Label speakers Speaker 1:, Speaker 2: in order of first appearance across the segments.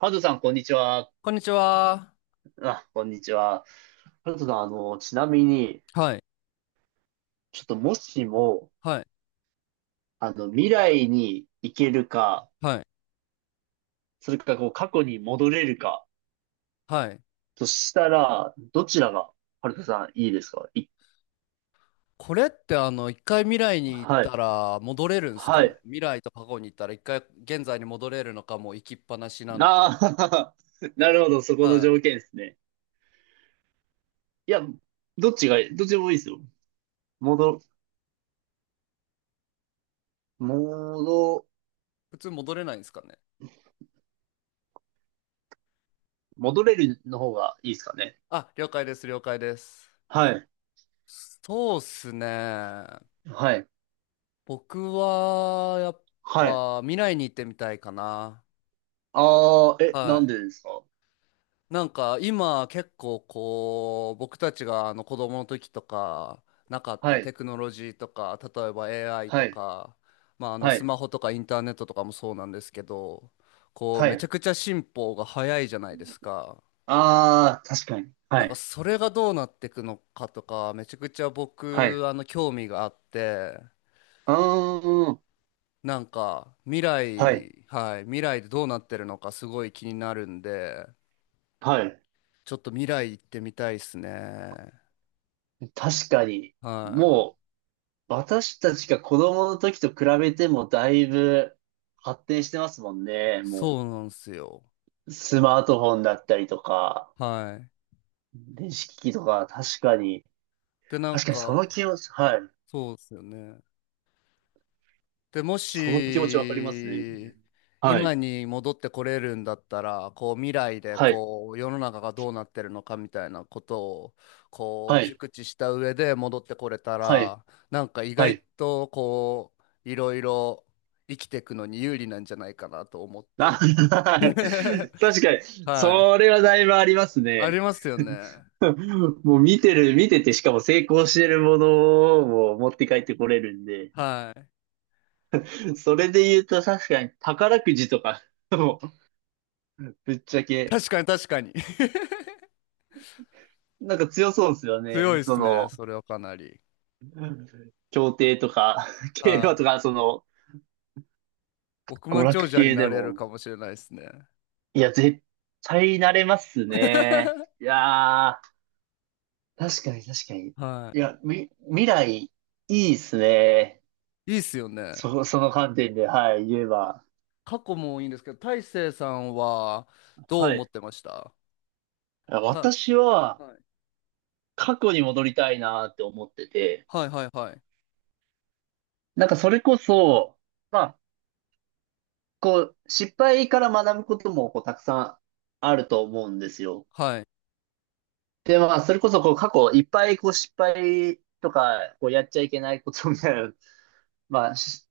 Speaker 1: ハルトさん、こんにちは。
Speaker 2: こんにちは。
Speaker 1: あ、こんにちは。ハルトさん、ちなみに、
Speaker 2: はい、
Speaker 1: ちょっともしも、
Speaker 2: はい、
Speaker 1: 未来に行けるか、
Speaker 2: はい、
Speaker 1: それか、こう、過去に戻れるか、
Speaker 2: はい。
Speaker 1: としたら、どちらが、ハルトさん、いいですかい。
Speaker 2: これって一回未来に行っ
Speaker 1: は
Speaker 2: た
Speaker 1: い。
Speaker 2: ら戻れるんすか
Speaker 1: は
Speaker 2: ね？
Speaker 1: い。
Speaker 2: 未来と過去に行ったら一回現在に戻れるのか、もう行きっぱなしなのか。
Speaker 1: あなるほど、そこの
Speaker 2: はい。
Speaker 1: 条件ですね。いや、どっちがいい、どっちでもいいですよ。戻、戻、
Speaker 2: 普通戻れないんですかね？
Speaker 1: 戻れるの方がいいですかね。
Speaker 2: あ、了解です、了解です。
Speaker 1: はい。
Speaker 2: そうっすね。
Speaker 1: はい。
Speaker 2: 僕は、やっ
Speaker 1: はい。
Speaker 2: ぱ、未来に行ってみたいかな。
Speaker 1: ああ、え、な
Speaker 2: は
Speaker 1: ん
Speaker 2: い。
Speaker 1: でですか？
Speaker 2: なんか今結構こう僕たちがあの子供の時とかなかった
Speaker 1: は
Speaker 2: テ
Speaker 1: い。
Speaker 2: クノロジーとか例えば AI
Speaker 1: は
Speaker 2: と
Speaker 1: い、
Speaker 2: か、まあ、あの
Speaker 1: は
Speaker 2: ス
Speaker 1: い、
Speaker 2: マホとかインターネットとかもそうなんですけど、こう
Speaker 1: は
Speaker 2: めちゃ
Speaker 1: い。
Speaker 2: くちゃ進歩が早いじゃないですか。
Speaker 1: ああ、確かに。
Speaker 2: な
Speaker 1: は
Speaker 2: んか
Speaker 1: い、
Speaker 2: それがどうなっていくのかとかめちゃくちゃ
Speaker 1: はい。
Speaker 2: 僕
Speaker 1: う
Speaker 2: 興味があって、
Speaker 1: ーん、
Speaker 2: なんか未
Speaker 1: はい、
Speaker 2: 来、はい、未来でどうなってるのかすごい気になるんで、
Speaker 1: はい。
Speaker 2: ちょっと未来行ってみたいですね。
Speaker 1: 確かに。
Speaker 2: はい、
Speaker 1: もう、私たちが子供の時と比べてもだいぶ発展してますもんね。も
Speaker 2: そうなんですよ。
Speaker 1: う、スマートフォンだったりとか、
Speaker 2: はい。
Speaker 1: 電子機器とか、確かに。
Speaker 2: で、なん
Speaker 1: 確かにそ
Speaker 2: か、
Speaker 1: の気持ち、はい。
Speaker 2: そうですよね。で、も
Speaker 1: その気持ちわかりますね。
Speaker 2: し、
Speaker 1: は
Speaker 2: 今
Speaker 1: い、
Speaker 2: に戻ってこれるんだったら、こう、未来で、
Speaker 1: はい、
Speaker 2: こう、世の中がどうなってるのかみたいなことを、こう、
Speaker 1: はい、
Speaker 2: 熟知した上で戻ってこれた
Speaker 1: はい、
Speaker 2: ら、なんか意
Speaker 1: は
Speaker 2: 外
Speaker 1: い。
Speaker 2: と、こう、いろいろ生きていくのに有利なんじゃないかなと思っ
Speaker 1: あ、
Speaker 2: て。
Speaker 1: 確かに、
Speaker 2: は
Speaker 1: そ
Speaker 2: い。
Speaker 1: れはだいぶあります
Speaker 2: あり
Speaker 1: ね。
Speaker 2: ますよね。
Speaker 1: もう見てて、しかも成功してるものを持って帰ってこれるんで、
Speaker 2: はい。
Speaker 1: それで言うと確かに宝くじとか、もうぶっちゃけ、
Speaker 2: 確かに確かに。
Speaker 1: なんか強そうですよ
Speaker 2: 強
Speaker 1: ね。
Speaker 2: いで
Speaker 1: そ
Speaker 2: すね、
Speaker 1: の、
Speaker 2: それはかなり。
Speaker 1: 競艇とか、競
Speaker 2: は
Speaker 1: 馬と
Speaker 2: い。
Speaker 1: か、その、
Speaker 2: 億
Speaker 1: 娯
Speaker 2: 万
Speaker 1: 楽
Speaker 2: 長者に
Speaker 1: 系
Speaker 2: な
Speaker 1: で
Speaker 2: れる
Speaker 1: も。
Speaker 2: かもしれないですね。
Speaker 1: いや、絶対慣れますね。い やー。確かに確かに。い
Speaker 2: は
Speaker 1: や、未来、いいですね。
Speaker 2: い。いいっすよね。
Speaker 1: その観点で、はい、言えば。
Speaker 2: 過去もいいんですけど、大成さんはどう
Speaker 1: は
Speaker 2: 思っ
Speaker 1: い。
Speaker 2: てました？た、
Speaker 1: 私は、
Speaker 2: はい、
Speaker 1: 過去に戻りたいなって思ってて、
Speaker 2: はいはいはい。
Speaker 1: なんかそれこそ、まあ、こう、失敗から学ぶことも、こう、たくさんあると思うんですよ。
Speaker 2: はい。
Speaker 1: で、まあ、それこそ、こう、過去、いっぱい、こう、失敗とか、こう、やっちゃいけないことみたいなの、まあ、し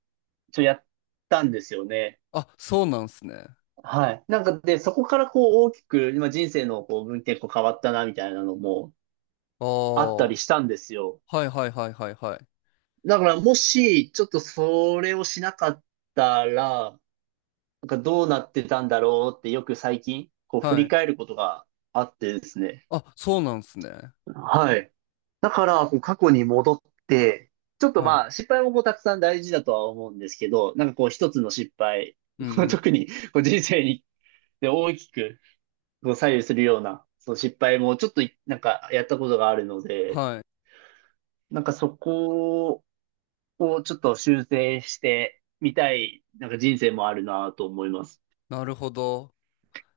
Speaker 1: ちょ、やったんですよね。
Speaker 2: あ、そうなんすね。
Speaker 1: はい。なんかで、そこからこう大きく、今人生のこう分岐点こう変わったなみたいなのも
Speaker 2: ああ、
Speaker 1: あった
Speaker 2: は
Speaker 1: りしたんですよ。
Speaker 2: いはいはいはいはい。
Speaker 1: だからもし、ちょっとそれをしなかったら、なんかどうなってたんだろうってよく最近、こう振
Speaker 2: は
Speaker 1: り
Speaker 2: い。
Speaker 1: 返ることがあってですね。
Speaker 2: あ、そうなんすね。
Speaker 1: はい。だから、こう過去に戻って、ちょっと
Speaker 2: はい。
Speaker 1: まあ、失敗もこうたくさん大事だとは思うんですけど、なんかこう一つの失敗、
Speaker 2: うんう ん。
Speaker 1: 特にこう人生にで大きくこう左右するような、その失敗もちょっとい、なんかやったことがあるので、
Speaker 2: はい。
Speaker 1: なんかそこをちょっと修正してみたい、なんか人生もあるなと思います。
Speaker 2: なるほど。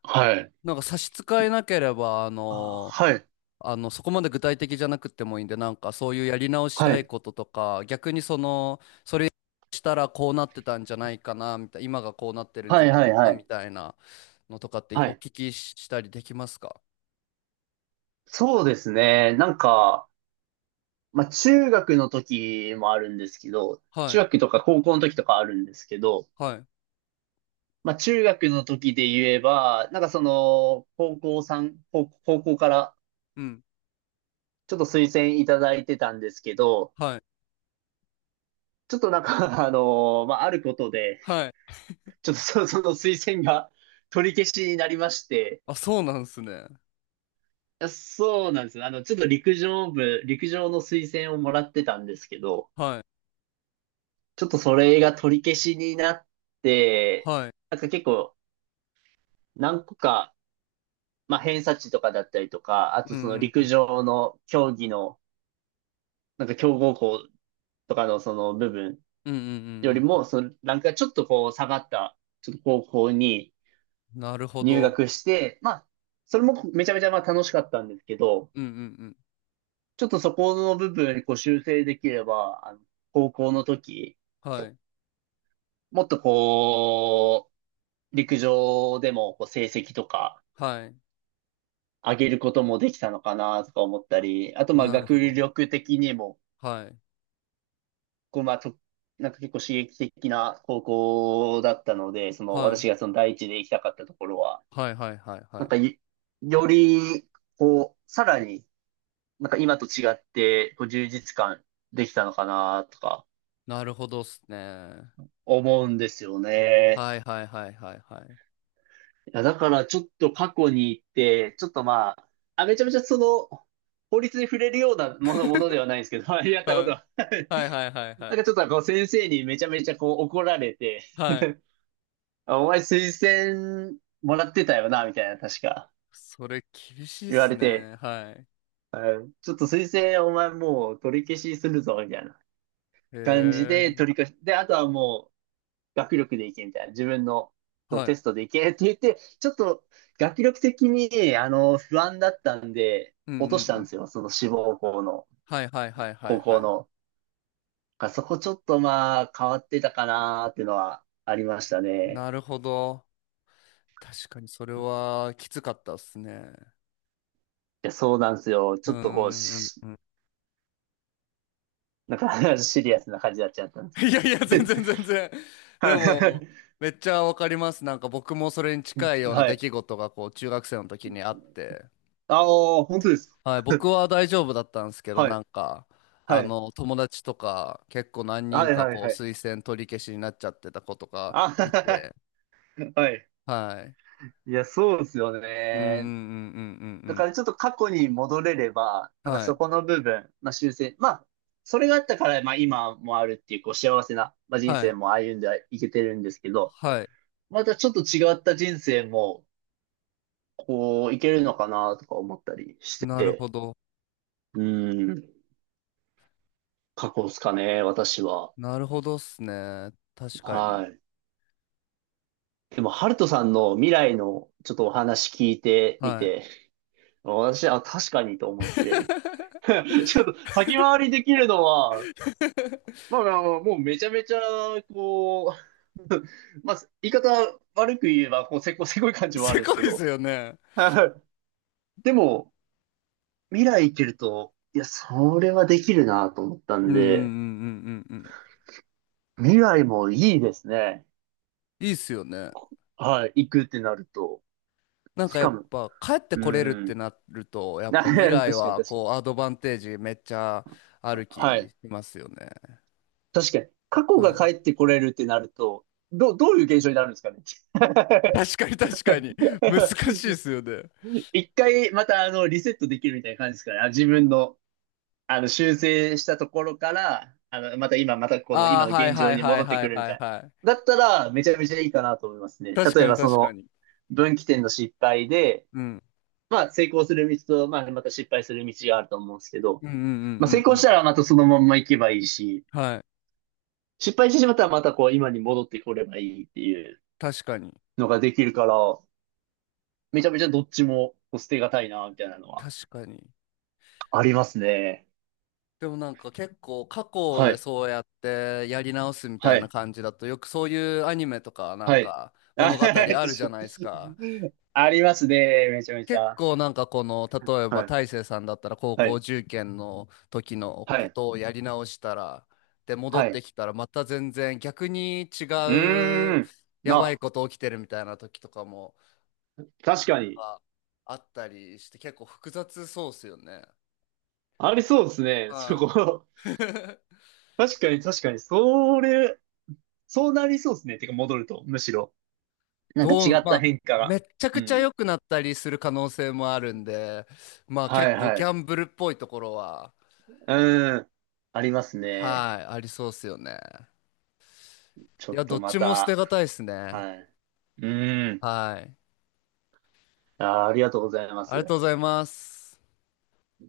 Speaker 1: はい。
Speaker 2: なんか差し支えなければ、
Speaker 1: あ、はい。
Speaker 2: そこまで具体的じゃなくてもいいんで、なんかそういうやり直し
Speaker 1: は
Speaker 2: たい
Speaker 1: い。
Speaker 2: こととか、逆にその、それしたらこうなってたんじゃないかな、みたいな、今がこうなってるんじ
Speaker 1: は
Speaker 2: ゃ
Speaker 1: い
Speaker 2: ないか
Speaker 1: はいは
Speaker 2: な、み
Speaker 1: い。
Speaker 2: たいなのとかって
Speaker 1: は
Speaker 2: お
Speaker 1: い。
Speaker 2: 聞きしたりできますか？
Speaker 1: そうですね。なんか、まあ中学の時もあるんですけど、
Speaker 2: は
Speaker 1: 中
Speaker 2: い、
Speaker 1: 学とか高校の時とかあるんですけど、
Speaker 2: はい、
Speaker 1: まあ中学の時で言えば、なんかその、高校さん、高高校から
Speaker 2: うん、
Speaker 1: ちょっと推薦いただいてたんですけど、
Speaker 2: はい、
Speaker 1: ちょっとなんか、まあ、あることで、
Speaker 2: はい。
Speaker 1: ちょっとそ、その推薦が取り消しになりまして、
Speaker 2: あ、そうなんですね。
Speaker 1: いや、そうなんですよ。ちょっと陸上部、陸上の推薦をもらってたんですけど、
Speaker 2: はい、
Speaker 1: ちょっとそれが取り消しになって、
Speaker 2: はい。
Speaker 1: なんか結構何個か、まあ、偏差値とかだったりとか、あと
Speaker 2: うん、
Speaker 1: その
Speaker 2: うん、う
Speaker 1: 陸
Speaker 2: ん、
Speaker 1: 上の競技の、なんか強豪校とかのその部分
Speaker 2: うん、う
Speaker 1: より
Speaker 2: ん、うん
Speaker 1: も、そのランクがちょっとこう下がった、ちょっと高校に、
Speaker 2: うん。なるほ
Speaker 1: 入
Speaker 2: ど。
Speaker 1: 学して、まあ、それもめちゃめちゃまあ楽しかったんですけど、
Speaker 2: うん、うん、うん。
Speaker 1: ちょっとそこの部分こう修正できれば、高校の時、
Speaker 2: はい、
Speaker 1: もっとこう、陸上でもこう成績とか
Speaker 2: はい。
Speaker 1: 上げることもできたのかなとか思ったり、あとまあ
Speaker 2: なるほ
Speaker 1: 学
Speaker 2: ど。
Speaker 1: 力的にも、
Speaker 2: はい、
Speaker 1: こうまあと、なんか結構刺激的な高校だったので、その
Speaker 2: はい、
Speaker 1: 私がその第一で行きたかったところは、
Speaker 2: はい、はい、はい、は
Speaker 1: なん
Speaker 2: い。
Speaker 1: かいより、こう、さらになんか今と違って、こう充実感できたのかなとか
Speaker 2: なるほどっすね。
Speaker 1: 思うんですよね。
Speaker 2: はいはいはいはいはい。
Speaker 1: いや、だからちょっと過去に行って、ちょっとまあ、あ、めちゃめちゃその、法律に触れるようなものではないんですけど、やったこと
Speaker 2: は
Speaker 1: は。
Speaker 2: い。はいはいはい
Speaker 1: なん
Speaker 2: は
Speaker 1: か
Speaker 2: い。
Speaker 1: ちょっとこう先生にめちゃめちゃこう怒られて、
Speaker 2: はい。
Speaker 1: あ、お前推薦もらってたよな、みたいな、確か
Speaker 2: それ厳しいっ
Speaker 1: 言わ
Speaker 2: す
Speaker 1: れて、
Speaker 2: ね。はい。
Speaker 1: うんちょっと推薦お前もう取り消しするぞ、みたいな。感じ
Speaker 2: へ
Speaker 1: で
Speaker 2: え。
Speaker 1: 取り返し、で、あとはもう学力でいけみたいな、自分のそう
Speaker 2: はい。
Speaker 1: テストでいけって言って、ちょっと学力的に、不安だったんで、
Speaker 2: うんうん
Speaker 1: 落とした
Speaker 2: う
Speaker 1: ん
Speaker 2: ん。
Speaker 1: ですよ、その志望校の、
Speaker 2: はいはいはいはい
Speaker 1: 高
Speaker 2: は
Speaker 1: 校
Speaker 2: い。
Speaker 1: の。だからそこちょっとまあ変わってたかなーっていうのはありました
Speaker 2: な
Speaker 1: ね。
Speaker 2: るほど。確かにそれはきつかったっすね。
Speaker 1: いや、そうなんですよ。ち
Speaker 2: うー
Speaker 1: ょ
Speaker 2: ん、
Speaker 1: っとこう、
Speaker 2: うんうん。
Speaker 1: なんか シリアスな感じになっちゃったんで す。
Speaker 2: いやいや、全然 全然。で
Speaker 1: は
Speaker 2: も、
Speaker 1: い。
Speaker 2: めっちゃわかります。なんか僕もそれに近いような
Speaker 1: は
Speaker 2: 出
Speaker 1: い。
Speaker 2: 来事がこう中学生の時にあって。
Speaker 1: ああ、本当ですか。
Speaker 2: はい、僕は大丈夫だったんですけ ど、
Speaker 1: は
Speaker 2: な
Speaker 1: い。
Speaker 2: んか、
Speaker 1: はい。
Speaker 2: 友達とか、結構何人
Speaker 1: はい、
Speaker 2: か、
Speaker 1: はい、
Speaker 2: こう、
Speaker 1: はい。
Speaker 2: 推薦取り消しになっちゃってた子とか
Speaker 1: あ
Speaker 2: いて、
Speaker 1: はい。
Speaker 2: はい。
Speaker 1: いや、そうですよ
Speaker 2: うんうんう
Speaker 1: ね。
Speaker 2: んうん
Speaker 1: だ
Speaker 2: う
Speaker 1: か
Speaker 2: ん
Speaker 1: らちょっと過去に戻れれば、
Speaker 2: うん。
Speaker 1: なんか
Speaker 2: はい。
Speaker 1: そこの部分、まあ修正、まあ、それがあったから、まあ今もあるっていう、こう幸せな、まあ、人
Speaker 2: は
Speaker 1: 生
Speaker 2: い。
Speaker 1: も歩んでいけてるんですけど、
Speaker 2: はい。
Speaker 1: またちょっと違った人生も、こう、いけるのかなとか思ったりし
Speaker 2: なるほ
Speaker 1: て、
Speaker 2: ど。
Speaker 1: うん、過去ですかね、私は。
Speaker 2: なるほどっすね。確か
Speaker 1: は
Speaker 2: に。
Speaker 1: い。でも、ハルトさんの未来のちょっとお話聞いてみ
Speaker 2: は
Speaker 1: て、私はあ、確かにと
Speaker 2: い。
Speaker 1: 思って、ちょっと先回りできるのは、まあまあ、もうめちゃめちゃ、こう、まあ、言い方悪く言えば、こう、せこせこい感じもあ
Speaker 2: す
Speaker 1: るんで
Speaker 2: ご
Speaker 1: すけ
Speaker 2: いっす
Speaker 1: ど。
Speaker 2: よね。
Speaker 1: はい。でも、未来行けると、いや、それはできるなと思った
Speaker 2: う
Speaker 1: ん
Speaker 2: んうんうんう
Speaker 1: で、
Speaker 2: んうんうん。
Speaker 1: 未来もいいですね。
Speaker 2: いいっすよね。
Speaker 1: はい、行くってなると。
Speaker 2: なん
Speaker 1: し
Speaker 2: かや
Speaker 1: か
Speaker 2: っ
Speaker 1: も、
Speaker 2: ぱ帰って
Speaker 1: う
Speaker 2: これるって
Speaker 1: ん。
Speaker 2: なると、や っぱ
Speaker 1: 確
Speaker 2: 未来
Speaker 1: かに確
Speaker 2: は
Speaker 1: かに。
Speaker 2: こうアドバンテージめっちゃある
Speaker 1: は
Speaker 2: 気
Speaker 1: い。
Speaker 2: しますよね。
Speaker 1: 確かに。過去
Speaker 2: は
Speaker 1: が
Speaker 2: い。
Speaker 1: 帰ってこれるってなると、どういう現象になるんですかね。
Speaker 2: 確かに確かに。難 しいですよね。
Speaker 1: 一回またリセットできるみたいな感じですから、あ、自分のあの修正したところから、また今、またこの
Speaker 2: あ
Speaker 1: 今
Speaker 2: あ、
Speaker 1: の
Speaker 2: はい
Speaker 1: 現状
Speaker 2: はい
Speaker 1: に
Speaker 2: はい
Speaker 1: 戻って
Speaker 2: は
Speaker 1: く
Speaker 2: い
Speaker 1: るみ
Speaker 2: は
Speaker 1: た
Speaker 2: い
Speaker 1: い
Speaker 2: はい。
Speaker 1: な。だったらめちゃめちゃいいかなと思いますね。
Speaker 2: 確
Speaker 1: 例
Speaker 2: か
Speaker 1: え
Speaker 2: に
Speaker 1: ばそ
Speaker 2: 確か
Speaker 1: の
Speaker 2: に。
Speaker 1: 分岐点の失敗で、
Speaker 2: うん。
Speaker 1: まあ成功する道と、まあまた失敗する道があると思うんですけど、
Speaker 2: うんうんう
Speaker 1: まあ成
Speaker 2: んうんう
Speaker 1: 功し
Speaker 2: ん。
Speaker 1: たらまたそのまんま行けばいいし、
Speaker 2: はい。
Speaker 1: 失敗してしまったらまたこう今に戻ってこればいいっていう
Speaker 2: 確かに。
Speaker 1: のができるから、めちゃめちゃどっちもこう捨てがたいな、みたいなのは
Speaker 2: 確かに。
Speaker 1: ありますね。
Speaker 2: でもなんか結構過去
Speaker 1: は
Speaker 2: で
Speaker 1: い。
Speaker 2: そうやってやり直すみた
Speaker 1: は
Speaker 2: いな
Speaker 1: い。
Speaker 2: 感じだとよくそういうアニメとかなん
Speaker 1: はい。
Speaker 2: か
Speaker 1: あ、
Speaker 2: 物 語
Speaker 1: 確
Speaker 2: あ
Speaker 1: か
Speaker 2: るじゃないですか。
Speaker 1: に。ありますね。めちゃめち
Speaker 2: 結
Speaker 1: ゃ。
Speaker 2: 構なんかこの、例え
Speaker 1: は
Speaker 2: ば
Speaker 1: い。
Speaker 2: 大成さんだったら高
Speaker 1: は
Speaker 2: 校
Speaker 1: い。
Speaker 2: 受験の時の
Speaker 1: は
Speaker 2: こ
Speaker 1: い。
Speaker 2: とをやり直したら、で、戻
Speaker 1: は
Speaker 2: っ
Speaker 1: い。
Speaker 2: て
Speaker 1: う
Speaker 2: きたらまた全然逆に違
Speaker 1: ー
Speaker 2: う
Speaker 1: ん。
Speaker 2: やばい
Speaker 1: な、
Speaker 2: こと起きてるみたいな時とかも
Speaker 1: 確かに。
Speaker 2: あ、あったりして結構複雑そうっすよね。
Speaker 1: ありそうですね。そ
Speaker 2: は
Speaker 1: こ。
Speaker 2: い。
Speaker 1: 確かに、確かに。それ、そうなりそうですね。てか、戻ると、むしろ。なんか違っ
Speaker 2: ま
Speaker 1: た
Speaker 2: あ、
Speaker 1: 変化
Speaker 2: め
Speaker 1: が。
Speaker 2: っちゃ
Speaker 1: う
Speaker 2: くちゃ
Speaker 1: ん。
Speaker 2: 良くなったりする可能性もあるんで、まあ
Speaker 1: は
Speaker 2: 結
Speaker 1: い、
Speaker 2: 構
Speaker 1: は
Speaker 2: ギ
Speaker 1: い。
Speaker 2: ャンブルっぽいところは、
Speaker 1: うーん。ありますね。
Speaker 2: はい、ありそうっすよね。
Speaker 1: ちょ
Speaker 2: いや、
Speaker 1: っ
Speaker 2: ど
Speaker 1: と
Speaker 2: っ
Speaker 1: ま
Speaker 2: ちも捨て
Speaker 1: た。
Speaker 2: がたいっすね。
Speaker 1: はい。うーん。
Speaker 2: はい。
Speaker 1: あー、ありがとうございま
Speaker 2: ありが
Speaker 1: す。
Speaker 2: とうございます。